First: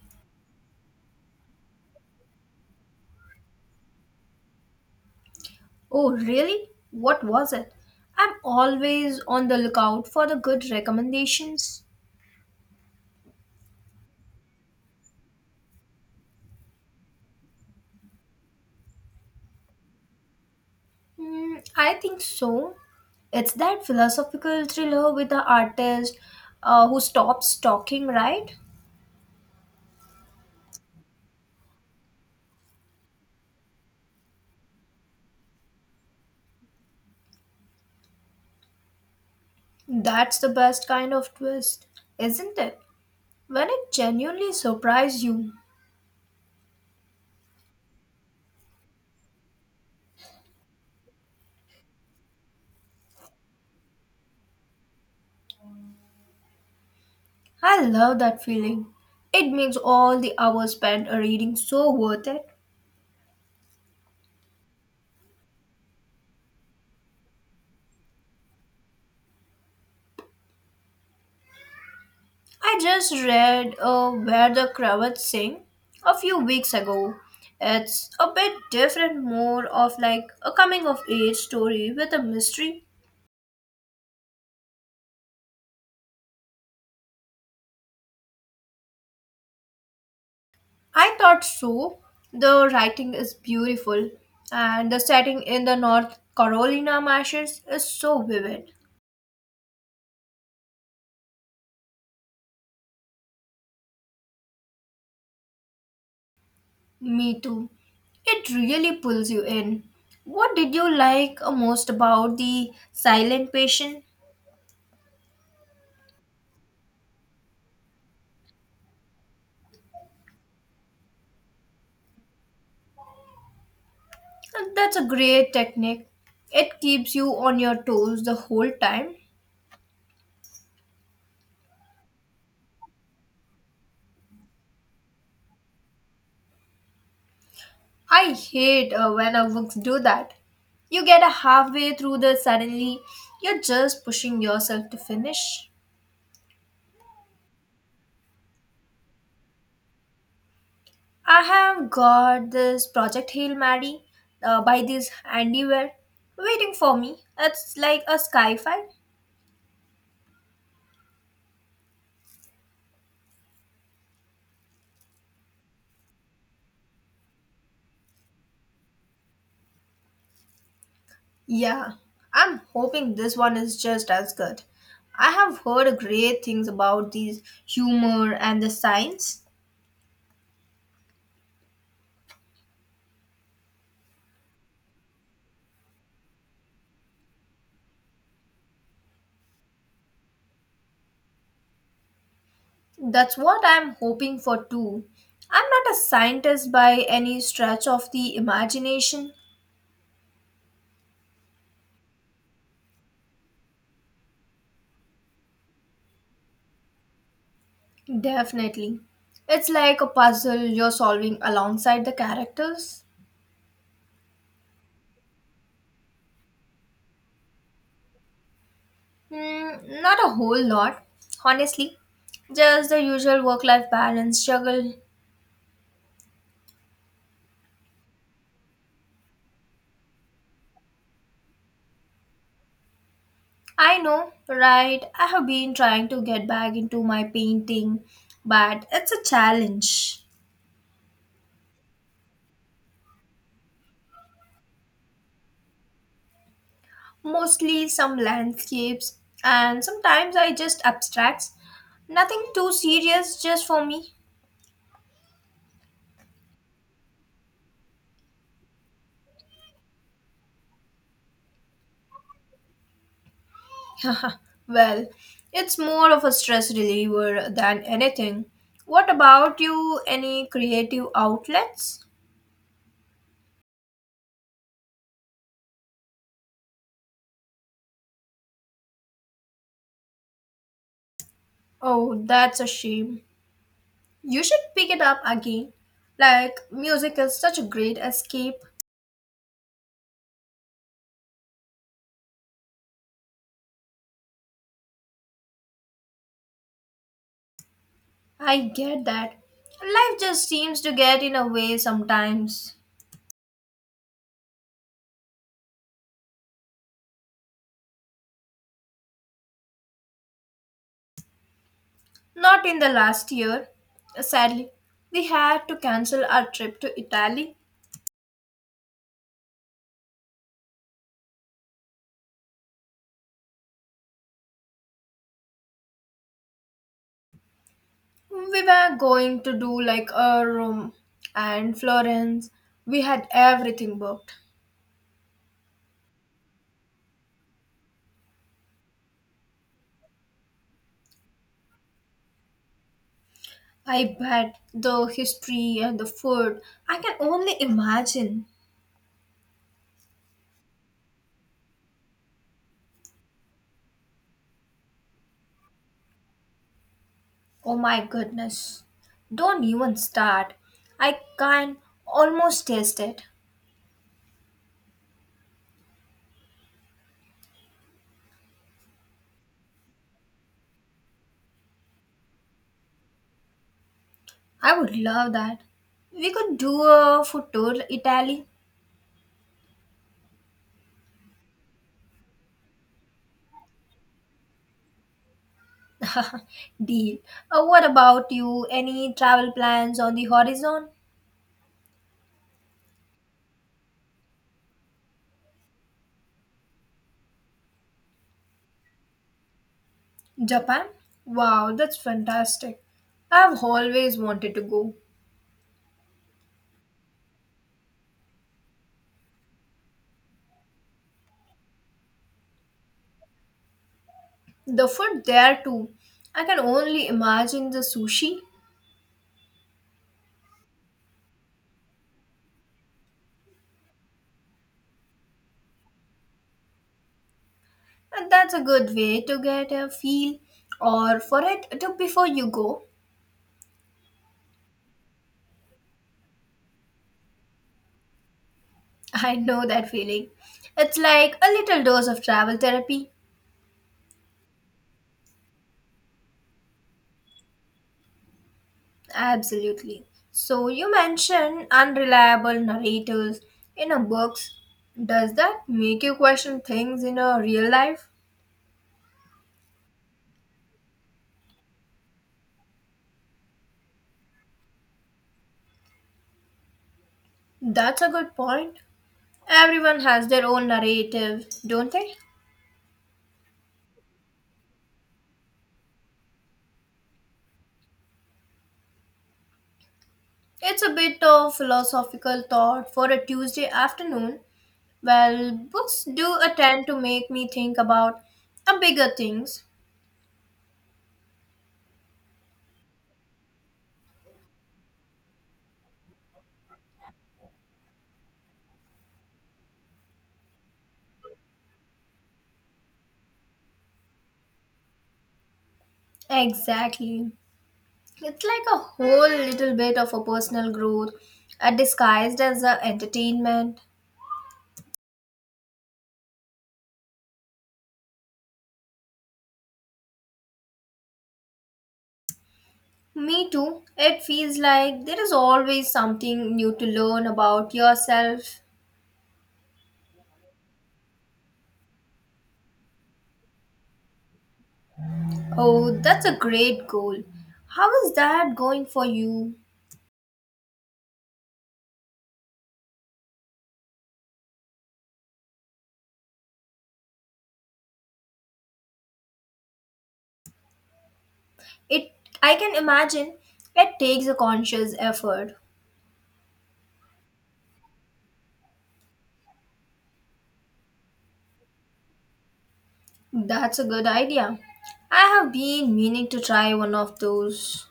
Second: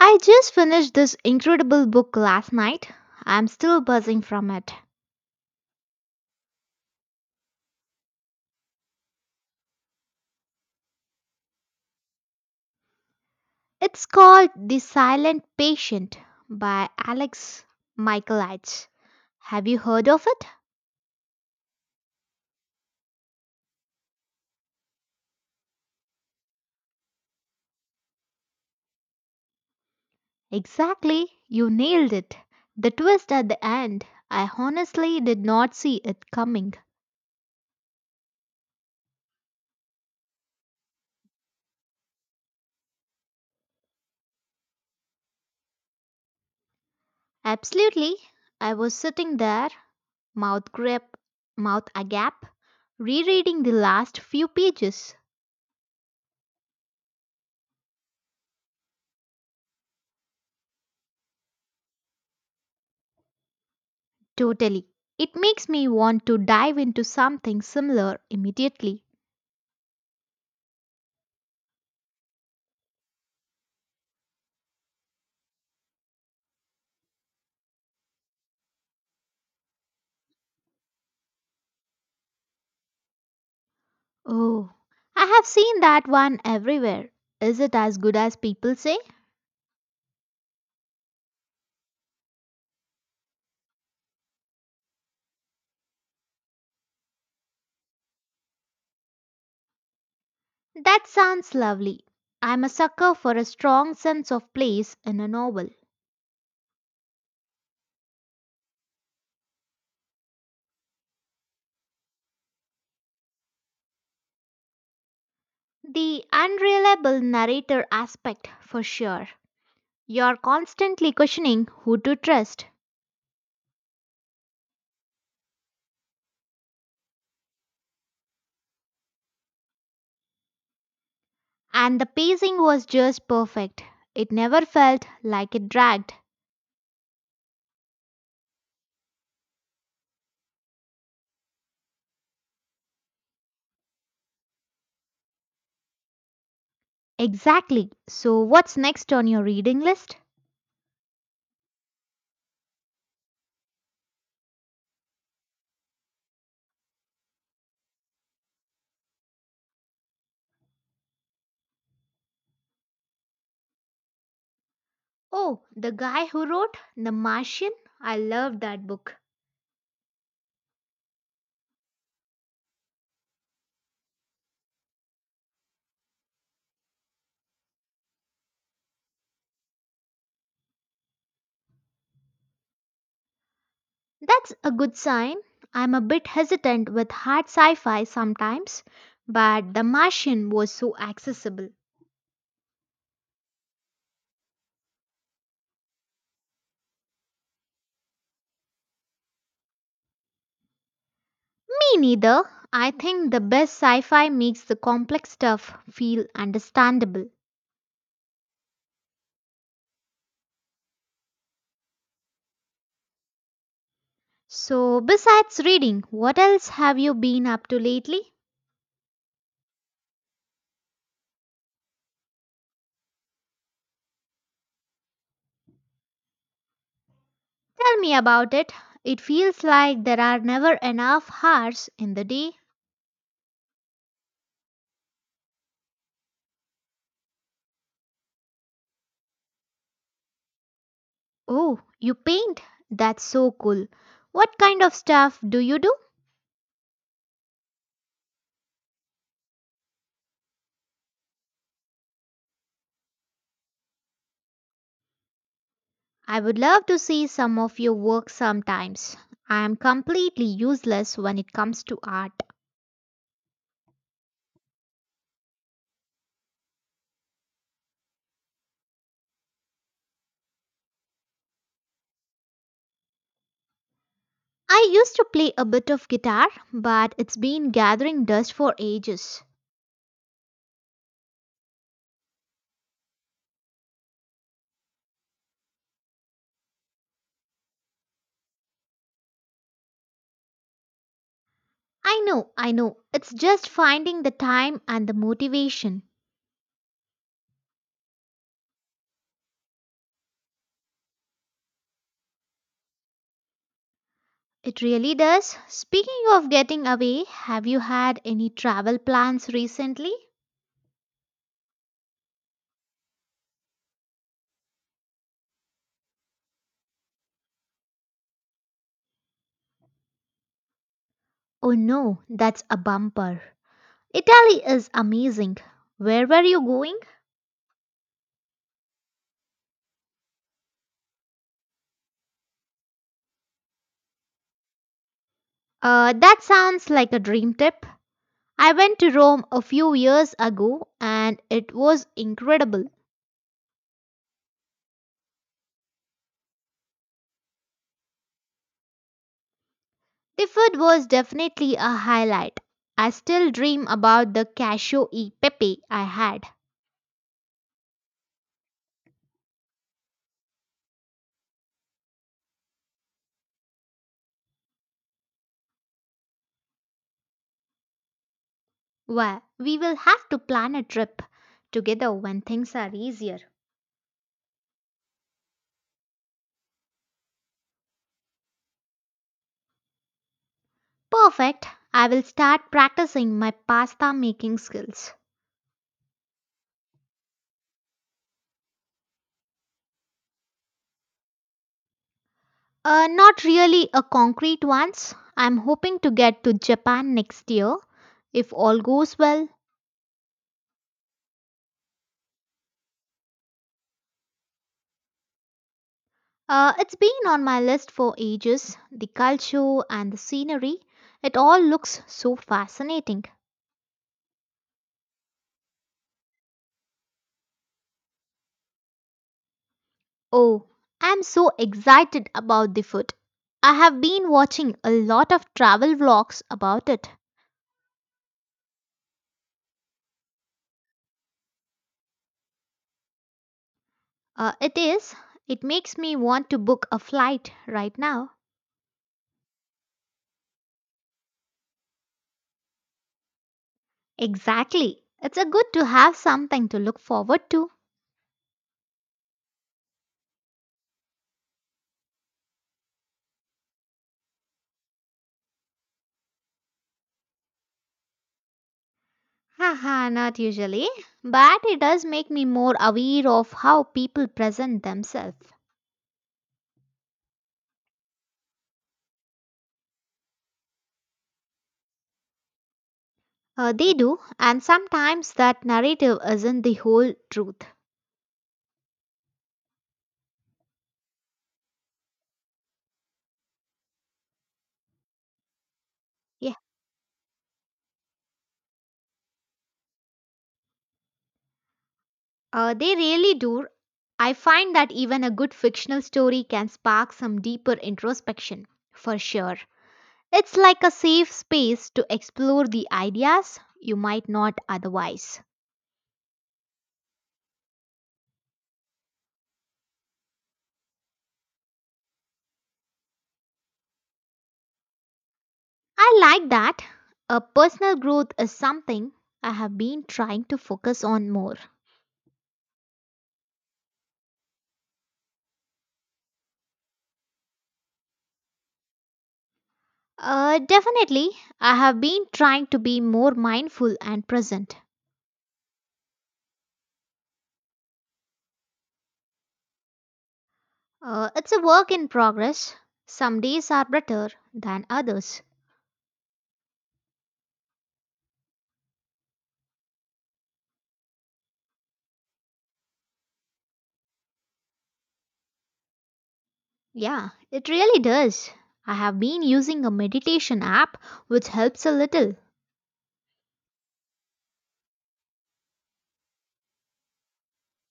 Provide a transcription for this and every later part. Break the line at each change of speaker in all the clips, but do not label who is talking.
I just finished this incredible book last night. I'm still buzzing from it.
Oh, really? What was it? I'm always on the lookout for the good recommendations.
It's called The Silent Patient by Alex Michaelides. Have you heard of it?
Hmm, I think so. It's that philosophical thriller with the artist who stops talking, right?
Exactly, you nailed it. The twist at the end, I honestly did not see it coming.
That's the best kind of twist, isn't it? When it genuinely surprises you.
Absolutely, I was sitting there, mouth grip, mouth agape, rereading the last few pages.
I love that feeling. It makes all the hours spent reading so worth it.
Totally. It makes me want to dive into something similar immediately.
I just read Where the Cravats Sing a few weeks ago. It's a bit different, more of like a coming of age story with a mystery.
Oh, I have seen that one everywhere. Is it as good as people say?
I thought so. The writing is beautiful, and the setting in the North Carolina marshes is so vivid.
That sounds lovely. I'm a sucker for a strong sense of place in a novel.
Me too. It really pulls you in. What did you like most about the silent patient?
The unreliable narrator aspect, for sure. You're constantly questioning who to trust.
And that's a great technique. It keeps you on your toes the whole time.
And the pacing was just perfect. It never felt like it dragged.
I hate when our books do that. You get a halfway through the suddenly you're just pushing yourself to finish.
Exactly. So, what's next on your reading list?
I have got this Project Hail Mary by this Andy Ware waiting for me. It's like a sci-fi.
Oh, the guy who wrote The Martian? I love that book.
Yeah, I'm hoping this one is just as good. I have heard great things about these humor and the science.
That's a good sign. I'm a bit hesitant with hard sci fi sometimes, but The Martian was so accessible.
That's what I'm hoping for too. I'm not a scientist by any stretch of the imagination.
Me neither. I think the best sci fi makes the complex stuff feel understandable.
Definitely. It's like a puzzle you're solving alongside the characters.
So, besides reading, what else have you been up to lately?
Hmm, not a whole lot, honestly. Just the usual work life balance juggle.
Tell me about it. It feels like there are never enough hours in the day.
I know, right? I have been trying to get back into my painting, but it's a challenge.
Oh, you paint? That's so cool. What kind of stuff do you do?
Mostly some landscapes and sometimes I just abstracts. Nothing too serious just for me.
I would love to see some of your work sometimes. I am completely useless when it comes to art.
Well, it's more of a stress reliever than anything. What about you? Any creative outlets?
I used to play a bit of guitar, but it's been gathering dust for ages.
Oh, that's a shame. You should pick it up again. Like, music is such a great escape.
I know, I know. It's just finding the time and the motivation.
I get that. Life just seems to get in a way sometimes.
It really does. Speaking of getting away, have you had any travel plans recently?
Not in the last year, sadly. We had to cancel our trip to Italy.
Oh no, that's a bumper. Italy is amazing. Where were you going?
We were going to do like a Rome and Florence. We had everything booked.
That sounds like a dream trip. I went to Rome a few years ago and it was incredible.
I bet the history and the food. I can only imagine.
The food was definitely a highlight. I still dream about the cashew e pepe I had.
Oh my goodness. Don't even start. I can almost taste it.
Well, we will have to plan a trip together when things are easier.
I would love that. We could do a food tour Italy.
Perfect. I will start practicing my pasta making skills.
Deal. What about you? Any travel plans on the horizon?
Not really a concrete ones. I'm hoping to get to Japan next year if all goes well.
Japan? Wow, that's fantastic. I've always wanted to go.
It's been on my list for ages. The culture and the scenery, it all looks so fascinating.
The food there too. I can only imagine the sushi.
Oh, I'm so excited about the food. I have been watching a lot of travel vlogs about it.
And that's a good way to get a feel or for it to before you go.
It is, it makes me want to book a flight right now.
I know that feeling. It's like a little dose of travel therapy.
Exactly. It's a good to have something to look forward to.
Absolutely. So you mentioned unreliable narrators in a books. Does that make you question things in a real life?
Haha, not usually, but it does make me more aware of how people present themselves.
That's a good point. Everyone has their own narrative, don't they?
They do, and sometimes that narrative isn't the whole truth.
It's a bit of philosophical thought for a Tuesday afternoon. Well, books do
Yeah,
attend to make me think about a bigger things.
they really do. I find that even a good fictional story can spark some deeper introspection, for sure. It's like a safe space to explore the ideas you might not otherwise.
Exactly. It's like a whole little bit of a personal growth disguised as a entertainment.
I like that. A personal growth is something I have been trying to focus on more.
Me too. It feels like there is always something new to learn about yourself.
Definitely, I have been trying to be more mindful and present.
Oh, that's a great goal. How is that going for you?
It's a work in progress. Some days are better than others.
It I can imagine it takes a conscious effort.
Yeah, it really does. I have been using a meditation app which helps a little.
That's a good idea. I have been meaning to try one of those.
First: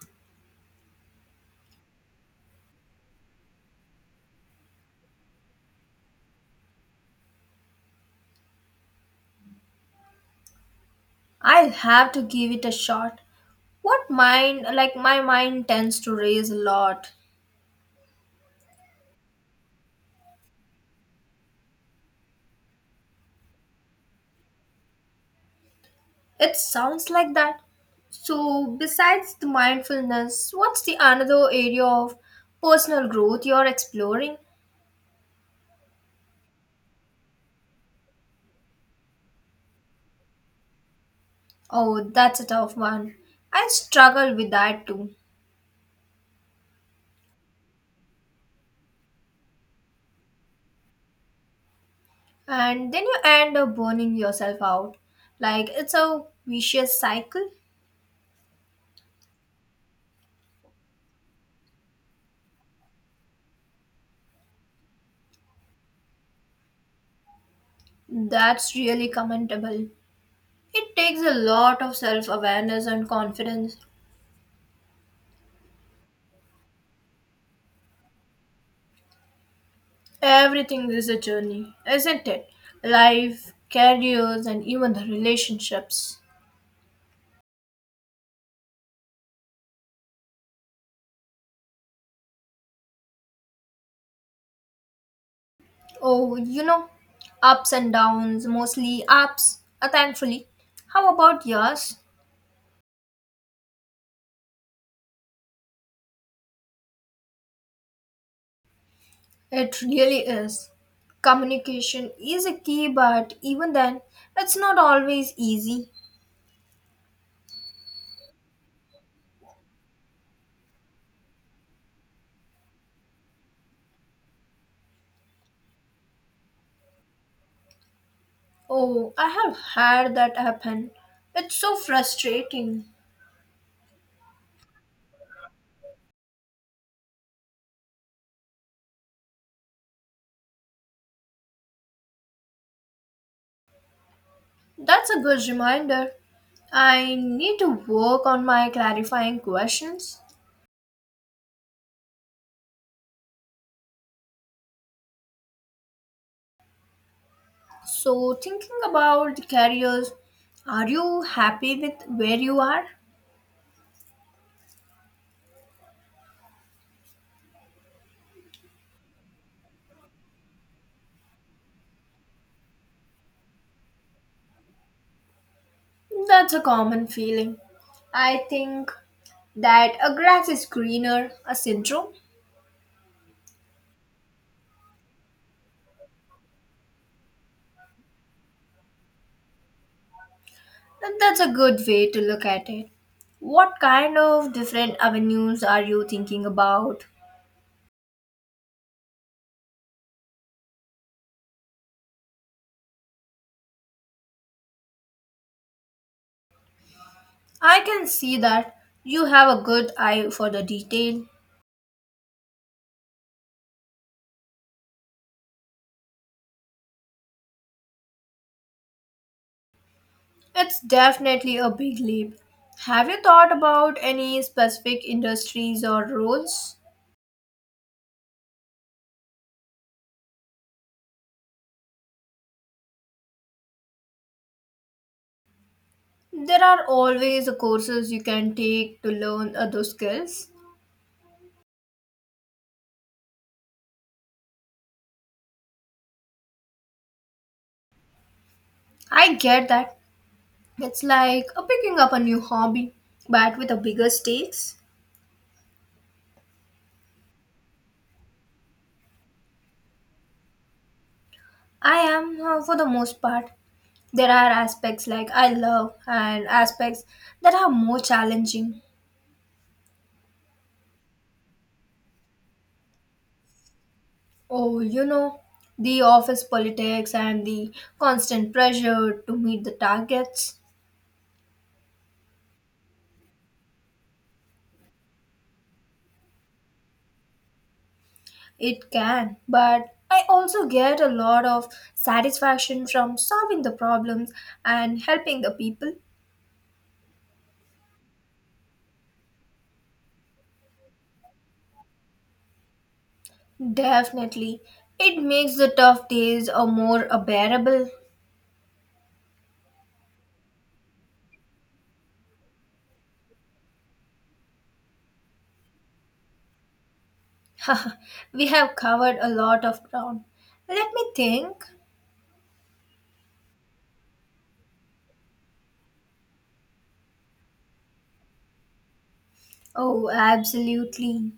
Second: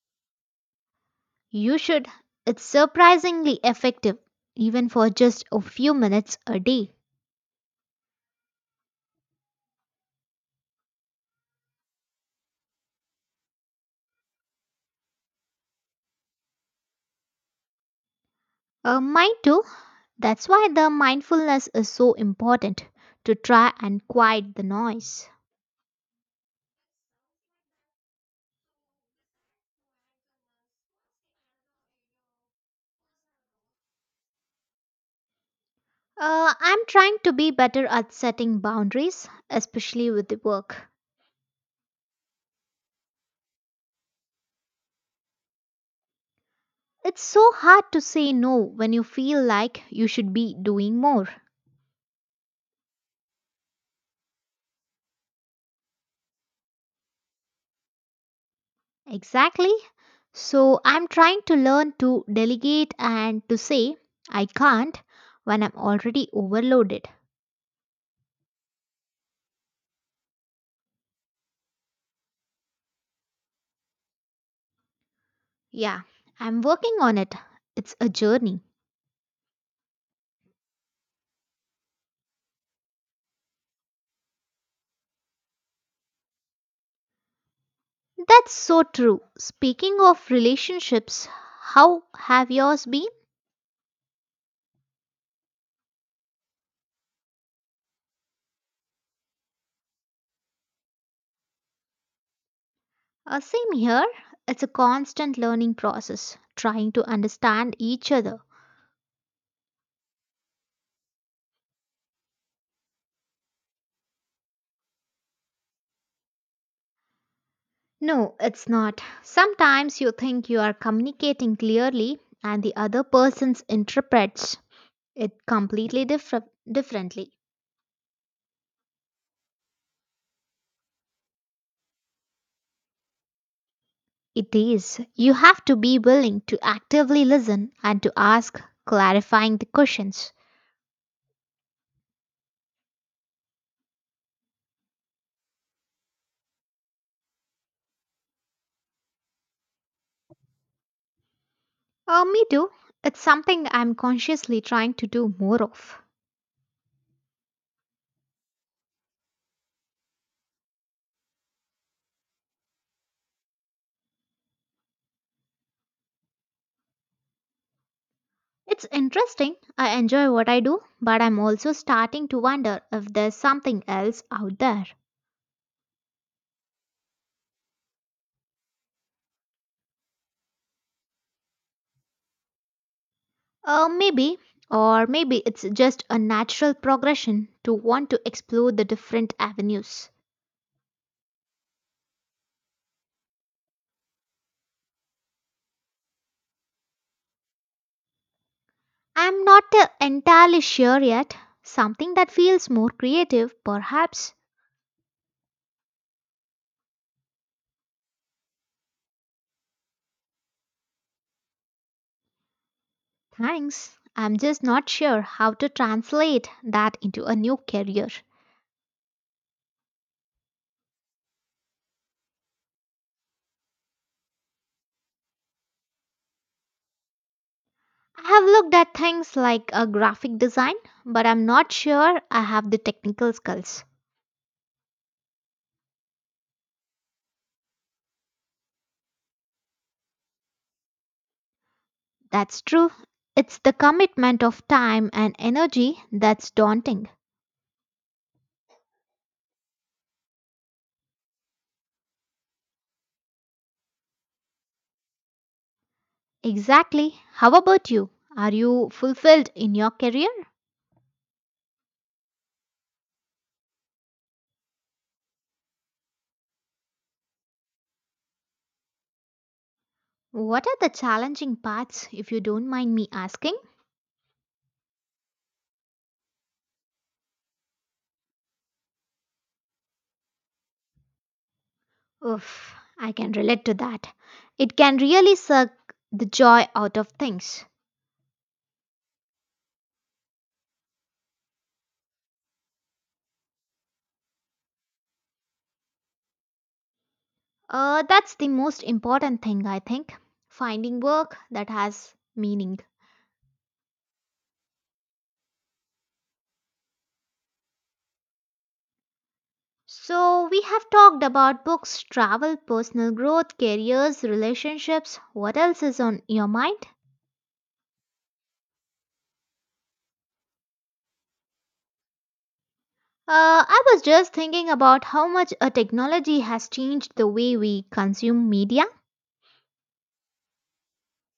You should. It's surprisingly effective, even for just a few minutes a day.
I'll have to give it a shot. What mind, like my mind tends to raise a lot.
Mine too. That's why the mindfulness is so important to try and quiet the noise.
It sounds like that. So, besides the mindfulness, what's the another area of personal growth you're exploring?
I'm trying to be better at setting boundaries, especially with the work.
Oh, that's a tough one. I struggle with that too.
It's so hard to say no when you feel like you should be doing more.
And then you end up burning yourself out. Like it's a vicious cycle.
Exactly. So I'm trying to learn to delegate and to say I can't when I'm already overloaded.
That's really commendable. It takes a lot of self awareness and confidence.
Yeah, I'm working on it. It's a journey.
Everything is a journey, isn't it? Life, careers, and even the relationships.
That's so true. Speaking of relationships, how have yours been?
Oh, you know, ups and downs, mostly ups, thankfully. How about yours?
Same here. It's a constant learning process, trying to understand each other.
It really is. Communication is a key, but even then, it's not always easy.
No, it's not. Sometimes you think you are communicating clearly and the other person interprets it completely differently.
Oh, I have had that happen. It's so frustrating.
It is. You have to be willing to actively listen and to ask clarifying the questions.
That's a good reminder. I need to work on my clarifying questions.
Me too. It's something I'm consciously trying to do more of.
So, thinking about the careers, are you happy with where you are?
It's interesting. I enjoy what I do, but I'm also starting to wonder if there's something else out there.
That's a common feeling. I think that a grass is greener, a syndrome,
Maybe, or maybe it's just a natural progression to want to explore the different avenues.
and that's a good way to look at it. What kind of different avenues are you thinking about?
I'm not entirely sure yet. Something that feels more creative, perhaps.
I can see that you have a good eye for the detail.
Thanks. I'm just not sure how to translate that into a new career.
It's definitely a big leap. Have you thought about any specific industries or roles?
I have looked at things like a graphic design, but I'm not sure I have the technical skills.
There are always courses you can take to learn other skills.
That's true. It's the commitment of time and energy that's daunting.
I get that. It's like picking up a new hobby, but with a bigger stakes.
Exactly. How about you? Are you fulfilled in your career?
I am, for the most part, there are aspects like I love and aspects that are more challenging.
What are the challenging parts, if you don't mind me asking?
Oh, you know, the office politics and the constant pressure to meet the targets.
Oof, I can relate to that. It can really suck the joy out of things.
It can, but I also get a lot of satisfaction from solving the problems and helping the people.
That's the most important thing, I think. Finding work that has meaning.
Definitely. It makes the tough days a more a bearable.
So, we have talked about books, travel, personal growth, careers, relationships. What else is on your mind?
We have covered a lot of ground. Let me think.
I was just thinking about how much a technology has changed the way we consume media.
Oh, absolutely.